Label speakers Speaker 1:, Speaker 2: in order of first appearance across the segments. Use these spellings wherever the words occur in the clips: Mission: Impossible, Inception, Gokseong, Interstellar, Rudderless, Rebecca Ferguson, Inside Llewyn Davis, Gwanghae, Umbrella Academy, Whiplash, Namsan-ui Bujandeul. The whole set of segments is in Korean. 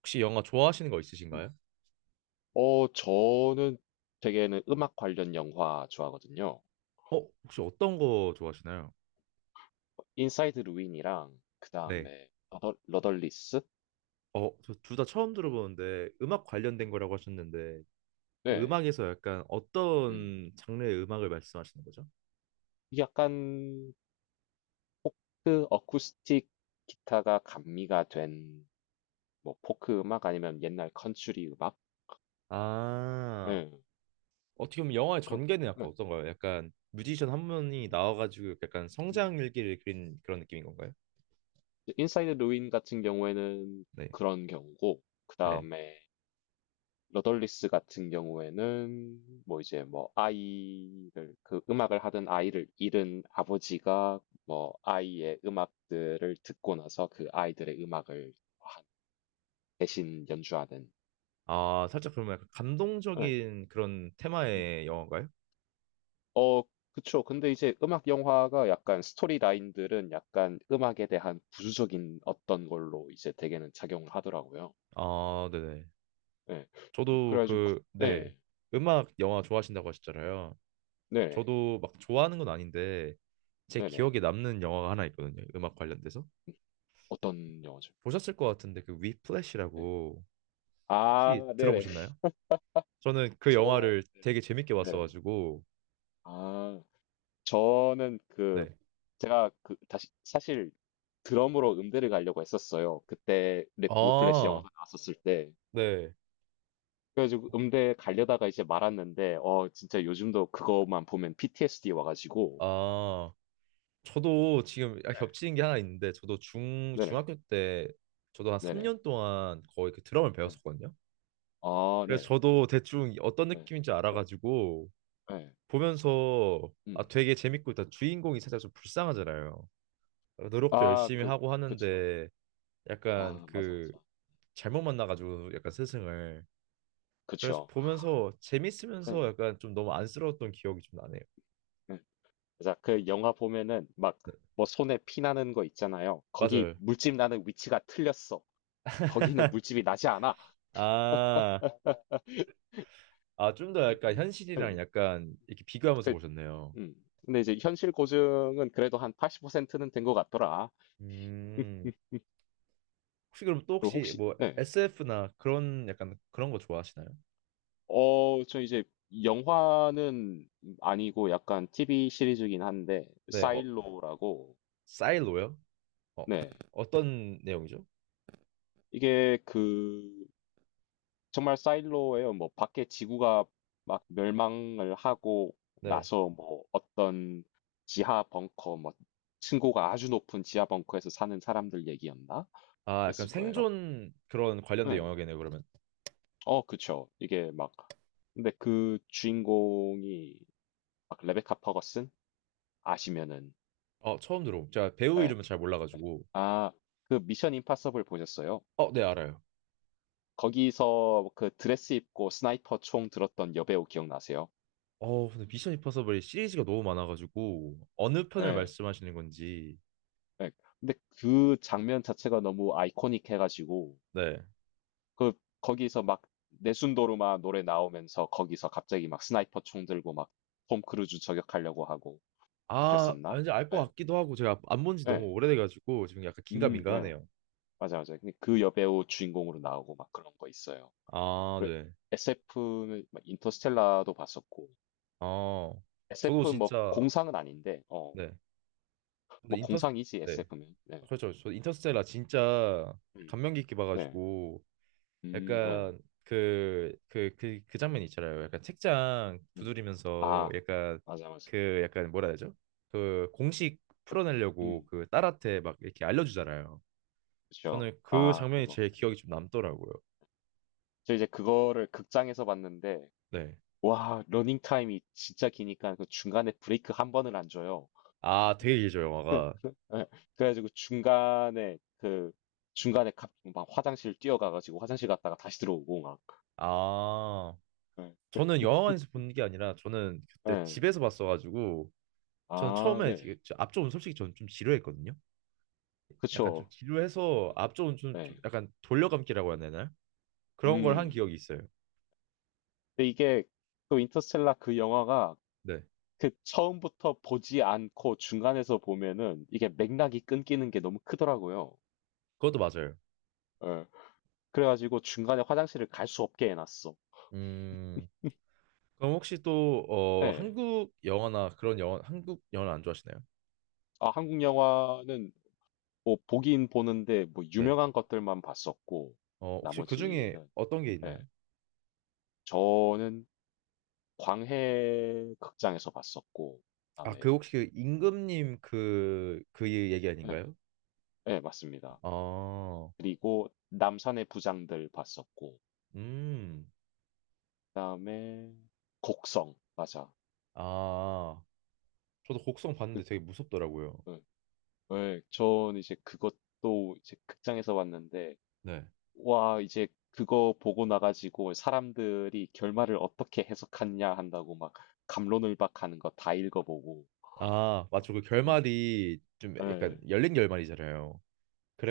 Speaker 1: 혹시 영화 좋아하시는 거
Speaker 2: 음.
Speaker 1: 있으신가요?
Speaker 2: 저는 되게는 음악 관련 영화 좋아하거든요.
Speaker 1: 어, 혹시 어떤 거 좋아하시나요?
Speaker 2: 인사이드 루인이랑
Speaker 1: 네.
Speaker 2: 그다음에 러 러덜리스?
Speaker 1: 어, 저 둘 다 처음 들어보는데 음악
Speaker 2: 음.
Speaker 1: 관련된 거라고 하셨는데 그
Speaker 2: 네.
Speaker 1: 음악에서 약간
Speaker 2: 음.
Speaker 1: 어떤 장르의 음악을 말씀하시는 거죠?
Speaker 2: 약간 포크 어쿠스틱 기타가 감미가 된 뭐 포크 음악 아니면 옛날 컨츄리 음악?
Speaker 1: 아,
Speaker 2: 네.
Speaker 1: 어떻게 보면 영화의
Speaker 2: 그런
Speaker 1: 전개는
Speaker 2: 네.
Speaker 1: 약간 어떤가요? 약간 뮤지션 한 분이
Speaker 2: 음.
Speaker 1: 나와가지고 약간
Speaker 2: 음.
Speaker 1: 성장 일기를 그린 그런 느낌인 건가요?
Speaker 2: 인사이드 루인 같은 경우에는
Speaker 1: 네.
Speaker 2: 그런 경우고
Speaker 1: 네.
Speaker 2: 그다음에 러덜리스 같은 경우에는 뭐 이제 뭐 아이를 그 음악을 하던 아이를 잃은 아버지가 뭐 아이의 음악들을 듣고 나서 그 아이들의 음악을 하- 대신 연주하는.
Speaker 1: 아, 살짝 그러면 약간
Speaker 2: 응.
Speaker 1: 감동적인 그런
Speaker 2: 음.
Speaker 1: 테마의 영화인가요?
Speaker 2: 어, 그쵸. 근데 이제 음악 영화가 약간 스토리 라인들은 약간 음악에 대한 부수적인 어떤 걸로 이제 대개는 작용을 하더라고요.
Speaker 1: 아, 네네.
Speaker 2: 예.
Speaker 1: 저도
Speaker 2: 그래가지고,
Speaker 1: 그, 네,
Speaker 2: 네,
Speaker 1: 음악, 영화 좋아하신다고 하셨잖아요.
Speaker 2: 네네,
Speaker 1: 저도 막 좋아하는 건 아닌데 제
Speaker 2: 네네.
Speaker 1: 기억에 남는 영화가 하나 있거든요. 음악 관련돼서.
Speaker 2: 어떤 영화죠?
Speaker 1: 보셨을 것 같은데 그
Speaker 2: 네.
Speaker 1: 위플래시라고 혹시
Speaker 2: 아, 네네.
Speaker 1: 들어보셨나요? 저는 그
Speaker 2: 저
Speaker 1: 영화를
Speaker 2: 네네.
Speaker 1: 되게 재밌게
Speaker 2: 네네.
Speaker 1: 봤어가지고.
Speaker 2: 아 저는 그
Speaker 1: 네.
Speaker 2: 제가 그 다시 사실 드럼으로 음대를 가려고 했었어요. 그때 랩 위플래시
Speaker 1: 아,
Speaker 2: 영어가 나왔었을 때.
Speaker 1: 네.
Speaker 2: 그래가지고 음대 가려다가 이제 말았는데 진짜 요즘도 그것만 보면 PTSD 와가지고.
Speaker 1: 아, 저도 지금 약간
Speaker 2: 네.
Speaker 1: 겹치는 게 하나 있는데 저도 중
Speaker 2: 네네.
Speaker 1: 중학교 때 저도 한
Speaker 2: 네네.
Speaker 1: 3년 동안 거의 그 드럼을
Speaker 2: 네.
Speaker 1: 배웠었거든요.
Speaker 2: 아
Speaker 1: 그래서
Speaker 2: 네네.
Speaker 1: 저도 대충 어떤
Speaker 2: 네.
Speaker 1: 느낌인지
Speaker 2: 네.
Speaker 1: 알아가지고
Speaker 2: 네.
Speaker 1: 보면서
Speaker 2: 음.
Speaker 1: 아 되게 재밌고 일단 주인공이 살짝 좀 불쌍하잖아요. 노력도
Speaker 2: 아
Speaker 1: 열심히
Speaker 2: 그.
Speaker 1: 하고
Speaker 2: 그쵸.
Speaker 1: 하는데 약간
Speaker 2: 아 맞아
Speaker 1: 그
Speaker 2: 맞아.
Speaker 1: 잘못 만나가지고 약간
Speaker 2: 음.
Speaker 1: 스승을. 그래서
Speaker 2: 그쵸.
Speaker 1: 보면서
Speaker 2: 네. 네.
Speaker 1: 재밌으면서 약간 좀 너무 안쓰러웠던 기억이 좀 나네요.
Speaker 2: 그래서 그 영화 보면은 막
Speaker 1: 네,
Speaker 2: 뭐 손에 피 나는 거 있잖아요. 거기
Speaker 1: 맞아요.
Speaker 2: 물집 나는 위치가 틀렸어. 거기는 물집이 나지 않아.
Speaker 1: 아, 아 좀 더 약간 현실이랑
Speaker 2: 응,
Speaker 1: 약간 이렇게 비교하면서
Speaker 2: 그,
Speaker 1: 보셨네요.
Speaker 2: 음. 근데 이제 현실 고증은 그래도 한 80%는 된 것 같더라.
Speaker 1: 음, 혹시 그럼 또
Speaker 2: 그리고
Speaker 1: 혹시
Speaker 2: 혹시,
Speaker 1: 뭐
Speaker 2: 네.
Speaker 1: SF나 그런 약간 그런 거 좋아하시나요?
Speaker 2: 어, 저 이제 영화는 아니고 약간 TV 시리즈긴 한데,
Speaker 1: 네, 어,
Speaker 2: 사일로라고,
Speaker 1: 사일로요? 어,
Speaker 2: 네.
Speaker 1: 어떤 내용이죠?
Speaker 2: 이게 그 정말 사일로예요. 뭐 밖에 지구가 막 멸망을 하고
Speaker 1: 네.
Speaker 2: 나서 뭐 어떤 지하 벙커 뭐 층고가 아주 높은 지하 벙커에서 사는 사람들 얘기였나?
Speaker 1: 아, 약간
Speaker 2: 그랬을 거예요.
Speaker 1: 생존 그런 관련된
Speaker 2: 네.
Speaker 1: 영역이네요, 그러면.
Speaker 2: 어 그쵸. 이게 막 근데 그 주인공이 막 레베카 퍼거슨 아시면은.
Speaker 1: 어, 처음 들어. 제가 배우
Speaker 2: 예.
Speaker 1: 이름은 잘 몰라가지고.
Speaker 2: 아 그 미션 임파서블 보셨어요?
Speaker 1: 어, 네, 알아요.
Speaker 2: 거기서 그 드레스 입고 스나이퍼 총 들었던 여배우 기억나세요?
Speaker 1: 어, 근데 미션 임파서블이 시리즈가 너무 많아가지고 어느 편을
Speaker 2: 예.
Speaker 1: 말씀하시는 건지.
Speaker 2: 네. 근데 그 장면 자체가 너무 아이코닉 해가지고
Speaker 1: 네.
Speaker 2: 그 거기서 막 내순도르마 노래 나오면서 거기서 갑자기 막 스나이퍼 총 들고 막 톰 크루즈 저격하려고 하고.
Speaker 1: 아,
Speaker 2: 그랬었나?
Speaker 1: 이제 알 것
Speaker 2: 네.
Speaker 1: 같기도 하고 제가 안 본 지 너무
Speaker 2: 네.
Speaker 1: 오래돼가지고 지금 약간
Speaker 2: 네.
Speaker 1: 긴가민가하네요.
Speaker 2: 맞아, 맞아. 근데 그 여배우 주인공으로 나오고 막 그런 거 있어요.
Speaker 1: 아, 네.
Speaker 2: SF는 인터스텔라도 봤었고
Speaker 1: 아, 저도
Speaker 2: SF 뭐
Speaker 1: 진짜
Speaker 2: 공상은 아닌데 어
Speaker 1: 네. 저도
Speaker 2: 뭐
Speaker 1: 인터.
Speaker 2: 공상이지
Speaker 1: 네.
Speaker 2: SF는. 네,
Speaker 1: 그렇죠. 저 인터스텔라 진짜
Speaker 2: 음,
Speaker 1: 감명 깊게
Speaker 2: 네,
Speaker 1: 봐가지고
Speaker 2: 네,
Speaker 1: 약간 그 장면 있잖아요. 약간 책장
Speaker 2: 음,
Speaker 1: 두드리면서
Speaker 2: 아
Speaker 1: 약간
Speaker 2: 맞아 맞아.
Speaker 1: 그 약간 뭐라 해야 되죠? 그 공식 풀어내려고
Speaker 2: 음.
Speaker 1: 그 딸한테 막 이렇게 알려주잖아요.
Speaker 2: 그쵸.
Speaker 1: 저는 그
Speaker 2: 아
Speaker 1: 장면이
Speaker 2: 그거.
Speaker 1: 제일 기억이 좀 남더라고요.
Speaker 2: 저 이제 그거를 극장에서 봤는데
Speaker 1: 네.
Speaker 2: 와 러닝 타임이 진짜 기니까 그 중간에 브레이크 한 번을 안 줘요.
Speaker 1: 아, 되게 길죠, 영화가.
Speaker 2: 예. 그래 가지고 중간에 그 중간에 갑 막 화장실 뛰어가 가지고 화장실 갔다가 다시 들어오고 막.
Speaker 1: 아,
Speaker 2: 예.
Speaker 1: 저는 영화관에서 본 게 아니라 저는 그때
Speaker 2: 예.
Speaker 1: 집에서 봤어가지고. 저는
Speaker 2: 아
Speaker 1: 처음에
Speaker 2: 네.
Speaker 1: 이게 저 앞쪽은 솔직히 저는 좀 지루했거든요. 약간 좀
Speaker 2: 그쵸.
Speaker 1: 지루해서 앞쪽은 좀
Speaker 2: 네.
Speaker 1: 약간 돌려감기라고 해야
Speaker 2: 음.
Speaker 1: 되나요? 그런 걸 한
Speaker 2: 음.
Speaker 1: 기억이 있어요.
Speaker 2: 근데 이게 또 인터스텔라 그 영화가
Speaker 1: 네,
Speaker 2: 그 처음부터 보지 않고 중간에서 보면은 이게 맥락이 끊기는 게 너무 크더라고요.
Speaker 1: 그것도 맞아요.
Speaker 2: 예. 그래 가지고 중간에 화장실을 갈 수 없게 해 놨어.
Speaker 1: 음, 그럼 혹시 또 어,
Speaker 2: 예.
Speaker 1: 한국 영화나 그런 영화, 한국 영화 안 좋아하시나요?
Speaker 2: 아 한국 영화는 뭐 보긴 보는데 뭐
Speaker 1: 네.
Speaker 2: 유명한 것들만 봤었고
Speaker 1: 어, 혹시 그 중에
Speaker 2: 나머지는.
Speaker 1: 어떤 게 있나요?
Speaker 2: 예. 저는 광해 극장에서 봤었고
Speaker 1: 아,
Speaker 2: 그다음에.
Speaker 1: 그 혹시 그 임금님 그, 그 얘기
Speaker 2: 예.
Speaker 1: 아닌가요?
Speaker 2: 예 맞습니다.
Speaker 1: 아,
Speaker 2: 그리고 남산의 부장들 봤었고
Speaker 1: 음,
Speaker 2: 그다음에 곡성 맞아.
Speaker 1: 아, 저도 곡성
Speaker 2: 그
Speaker 1: 봤는데 되게 무섭더라고요.
Speaker 2: 예. 예. 전 이제 그것도 이제 극장에서 봤는데
Speaker 1: 네.
Speaker 2: 와, 이제 그거 보고 나가지고 사람들이 결말을 어떻게 해석하냐 한다고 막 감론을박하는 거 다 읽어보고.
Speaker 1: 아, 맞죠. 그
Speaker 2: 음.
Speaker 1: 결말이 좀 약간
Speaker 2: 예,
Speaker 1: 열린 결말이잖아요.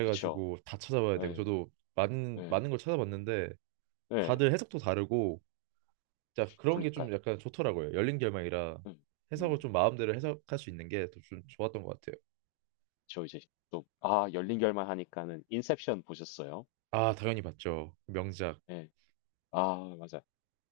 Speaker 2: 그쵸.
Speaker 1: 다 찾아봐야 되고
Speaker 2: 예,
Speaker 1: 저도 많은
Speaker 2: 예,
Speaker 1: 걸 찾아봤는데
Speaker 2: 예.
Speaker 1: 다들 해석도 다르고 자, 그런 게
Speaker 2: 그러니까요.
Speaker 1: 좀 약간 좋더라고요. 열린 결말이라
Speaker 2: 음,
Speaker 1: 해석을
Speaker 2: 음.
Speaker 1: 좀 마음대로 해석할 수 있는 게 좀 좋았던 것 같아요.
Speaker 2: 저 이제 또, 아, 열린 결말 하니까는 인셉션 보셨어요?
Speaker 1: 아, 당연히 봤죠. 명작.
Speaker 2: 예. 아, 맞아.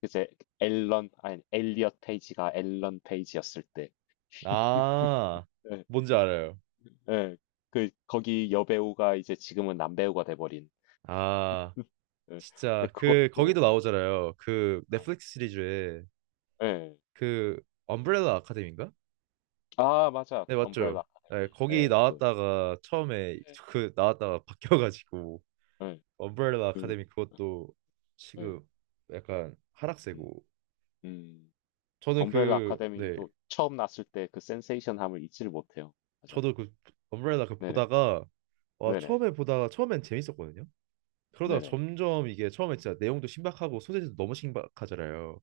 Speaker 2: 그제 앨런, 아니, 엘리엇 페이지가 앨런 페이지였을 때.
Speaker 1: 아,
Speaker 2: 예,
Speaker 1: 뭔지 알아요.
Speaker 2: 예. 그, 거기 여배우가 이제 지금은 남배우가 돼버린.
Speaker 1: 아,
Speaker 2: 예.
Speaker 1: 진짜
Speaker 2: 근데
Speaker 1: 그
Speaker 2: 그것도,
Speaker 1: 거기도 나오잖아요. 그
Speaker 2: 예,
Speaker 1: 넷플릭스 시리즈에
Speaker 2: 예.
Speaker 1: 그 엄브렐라 아카데미인가?
Speaker 2: 아 맞아.
Speaker 1: 네,
Speaker 2: 엄브렐라
Speaker 1: 맞죠. 네,
Speaker 2: 아카데미.
Speaker 1: 거기
Speaker 2: 예. 그
Speaker 1: 나왔다가 처음에
Speaker 2: 네.
Speaker 1: 그 나왔다가 바뀌어가지고.
Speaker 2: 예.
Speaker 1: 엄브렐라
Speaker 2: 그
Speaker 1: 아카데미 그것도
Speaker 2: 예.
Speaker 1: 지금 약간
Speaker 2: 음.
Speaker 1: 하락세고.
Speaker 2: 음.
Speaker 1: 저는
Speaker 2: 엄브렐라
Speaker 1: 그네
Speaker 2: 아카데미도 처음 났을 때 그 센세이션함을 잊지를 못해요. 맞아.
Speaker 1: 저도 그 엄브렐라 그
Speaker 2: 네네.
Speaker 1: 보다가 와
Speaker 2: 네네.
Speaker 1: 처음에 보다가 처음엔 재밌었거든요. 그러다가
Speaker 2: 네네.
Speaker 1: 점점 이게 처음에 진짜 내용도 신박하고 소재도 너무 신박하잖아요.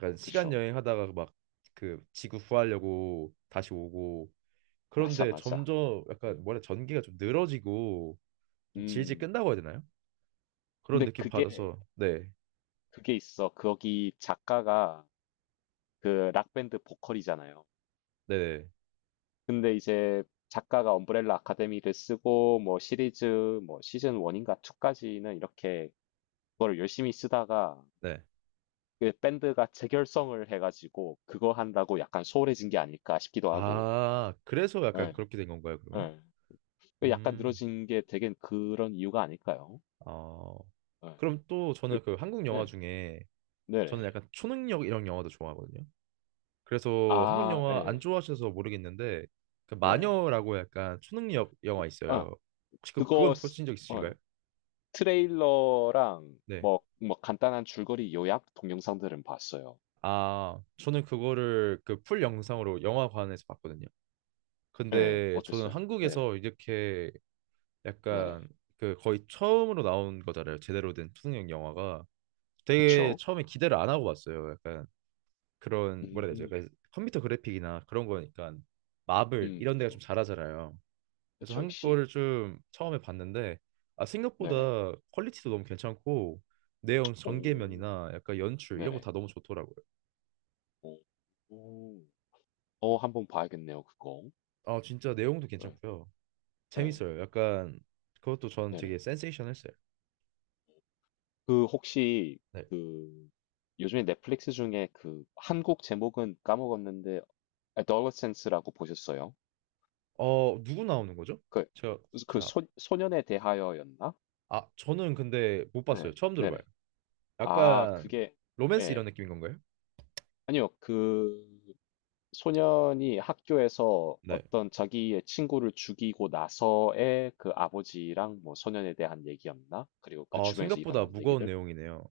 Speaker 2: 어
Speaker 1: 시간
Speaker 2: 그쵸.
Speaker 1: 여행하다가 막 그 지구 구하려고 다시 오고.
Speaker 2: 맞아,
Speaker 1: 그런데
Speaker 2: 맞아.
Speaker 1: 점점
Speaker 2: 네.
Speaker 1: 약간 뭐라 전개가 좀 늘어지고 좀 질질
Speaker 2: 음.
Speaker 1: 끈다고 해야 되나요? 그런
Speaker 2: 근데
Speaker 1: 느낌
Speaker 2: 그게
Speaker 1: 받아서 네,
Speaker 2: 그게 있어. 거기 작가가 그 락 밴드 보컬이잖아요.
Speaker 1: 네, 네.
Speaker 2: 근데 이제 작가가 엄브렐라 아카데미를 쓰고 뭐 시리즈 뭐 시즌 1 인가 2 까지는 이렇게 그거를 열심히 쓰다가
Speaker 1: 네.
Speaker 2: 그 밴드가 재결성을 해 가지고 그거 한다고 약간 소홀해진 게 아닐까 싶기도 하고.
Speaker 1: 아 그래서 약간
Speaker 2: 예.
Speaker 1: 그렇게 된 건가요 그러면?
Speaker 2: 예. 그 약간
Speaker 1: 음,
Speaker 2: 늘어진 게 되게 그런 이유가 아닐까요?
Speaker 1: 어.
Speaker 2: 예.
Speaker 1: 그럼 또
Speaker 2: 그
Speaker 1: 저는 그 한국 영화
Speaker 2: 네.
Speaker 1: 중에 저는
Speaker 2: 네네.
Speaker 1: 약간 초능력 이런 영화도 좋아하거든요. 그래서 한국
Speaker 2: 아
Speaker 1: 영화 안
Speaker 2: 예.
Speaker 1: 좋아하셔서 모르겠는데 그
Speaker 2: 네네.
Speaker 1: 마녀라고 약간 초능력 영화
Speaker 2: 아
Speaker 1: 있어요. 혹시 그
Speaker 2: 그거
Speaker 1: 그건
Speaker 2: 스
Speaker 1: 보신 적 있으신가요?
Speaker 2: 어 트레일러랑
Speaker 1: 네.
Speaker 2: 뭐 뭐 간단한 줄거리 요약 동영상들은 봤어요.
Speaker 1: 아, 저는 그거를 그 풀
Speaker 2: 음.
Speaker 1: 영상으로 영화관에서 봤거든요.
Speaker 2: 예.
Speaker 1: 근데 저는
Speaker 2: 어땠어요? 네네.
Speaker 1: 한국에서 이렇게
Speaker 2: 네네.
Speaker 1: 약간 그 거의 처음으로 나온 거잖아요. 제대로 된 초능력 영화가 되게
Speaker 2: 그쵸.
Speaker 1: 처음에 기대를 안 하고 봤어요. 약간 그런
Speaker 2: 음.
Speaker 1: 뭐라 해야 되죠?
Speaker 2: 음.
Speaker 1: 약간 컴퓨터 그래픽이나 그런 거니까 마블 이런 데가 좀
Speaker 2: 그쵸.
Speaker 1: 잘하잖아요. 그래서
Speaker 2: 그쵸.
Speaker 1: 한국
Speaker 2: 역시.
Speaker 1: 거를 좀 처음에 봤는데 아
Speaker 2: 네네.
Speaker 1: 생각보다 퀄리티도 너무 괜찮고 내용
Speaker 2: 오.
Speaker 1: 전개면이나 약간 연출 이런 거
Speaker 2: 네네.
Speaker 1: 다 너무 좋더라고요.
Speaker 2: 오. 오. 어 한번 봐야겠네요 그거.
Speaker 1: 아 진짜 내용도
Speaker 2: 네.
Speaker 1: 괜찮고요.
Speaker 2: 네,
Speaker 1: 재밌어요. 약간 그것도 전 되게
Speaker 2: 네네.
Speaker 1: 센세이션했어요.
Speaker 2: 그 혹시
Speaker 1: 네.
Speaker 2: 그 요즘에 넷플릭스 중에 그 한국 제목은 까먹었는데 Adolescence라고 보셨어요?
Speaker 1: 어 누구 나오는 거죠?
Speaker 2: 그
Speaker 1: 제가
Speaker 2: 그
Speaker 1: 잘 아,
Speaker 2: 소 소년에 대하여였나?
Speaker 1: 아 저는 근데 못 봤어요.
Speaker 2: 네.
Speaker 1: 처음 들어봐요.
Speaker 2: 네네. 아
Speaker 1: 약간
Speaker 2: 그게
Speaker 1: 로맨스 이런
Speaker 2: 예.
Speaker 1: 느낌인 건가요?
Speaker 2: 아니요. 그 소년이 학교에서
Speaker 1: 네.
Speaker 2: 어떤 자기의 친구를 죽이고 나서의 그 아버지랑 뭐 소년에 대한 얘기였나? 그리고 그
Speaker 1: 아
Speaker 2: 주변에서
Speaker 1: 생각보다
Speaker 2: 일어난
Speaker 1: 무거운
Speaker 2: 얘기들.
Speaker 1: 내용이네요.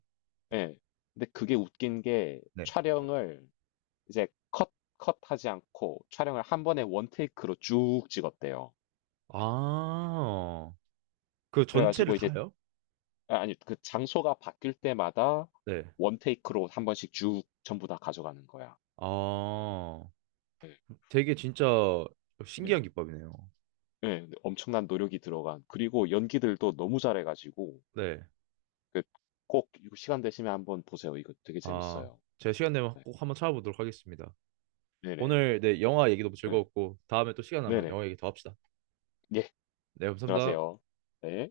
Speaker 2: 예. 근데 그게 웃긴 게
Speaker 1: 네.
Speaker 2: 촬영을 이제 컷하지 않고 촬영을 한 번에 원테이크로 쭉 찍었대요.
Speaker 1: 아 그 전체를
Speaker 2: 그래가지고 이제
Speaker 1: 다요?
Speaker 2: 아, 아니 그 장소가 바뀔 때마다
Speaker 1: 네.
Speaker 2: 원테이크로 한 번씩 쭉 전부 다 가져가는 거야.
Speaker 1: 아.
Speaker 2: 예.
Speaker 1: 되게 진짜 신기한
Speaker 2: 예.
Speaker 1: 기법이네요.
Speaker 2: 예. 엄청난 노력이 들어간. 그리고 연기들도 너무 잘해가지고
Speaker 1: 네.
Speaker 2: 그 꼭 이거 시간 되시면 한번 보세요. 이거 되게
Speaker 1: 아,
Speaker 2: 재밌어요.
Speaker 1: 제가 시간 되면
Speaker 2: 네.
Speaker 1: 꼭 한번 찾아보도록 하겠습니다.
Speaker 2: 네네.
Speaker 1: 오늘 네, 영화 얘기도
Speaker 2: 네.
Speaker 1: 즐거웠고 다음에 또 시간 나면
Speaker 2: 네네.
Speaker 1: 영화 얘기 더 합시다.
Speaker 2: 예.
Speaker 1: 네, 감사합니다.
Speaker 2: 들어가세요. 네.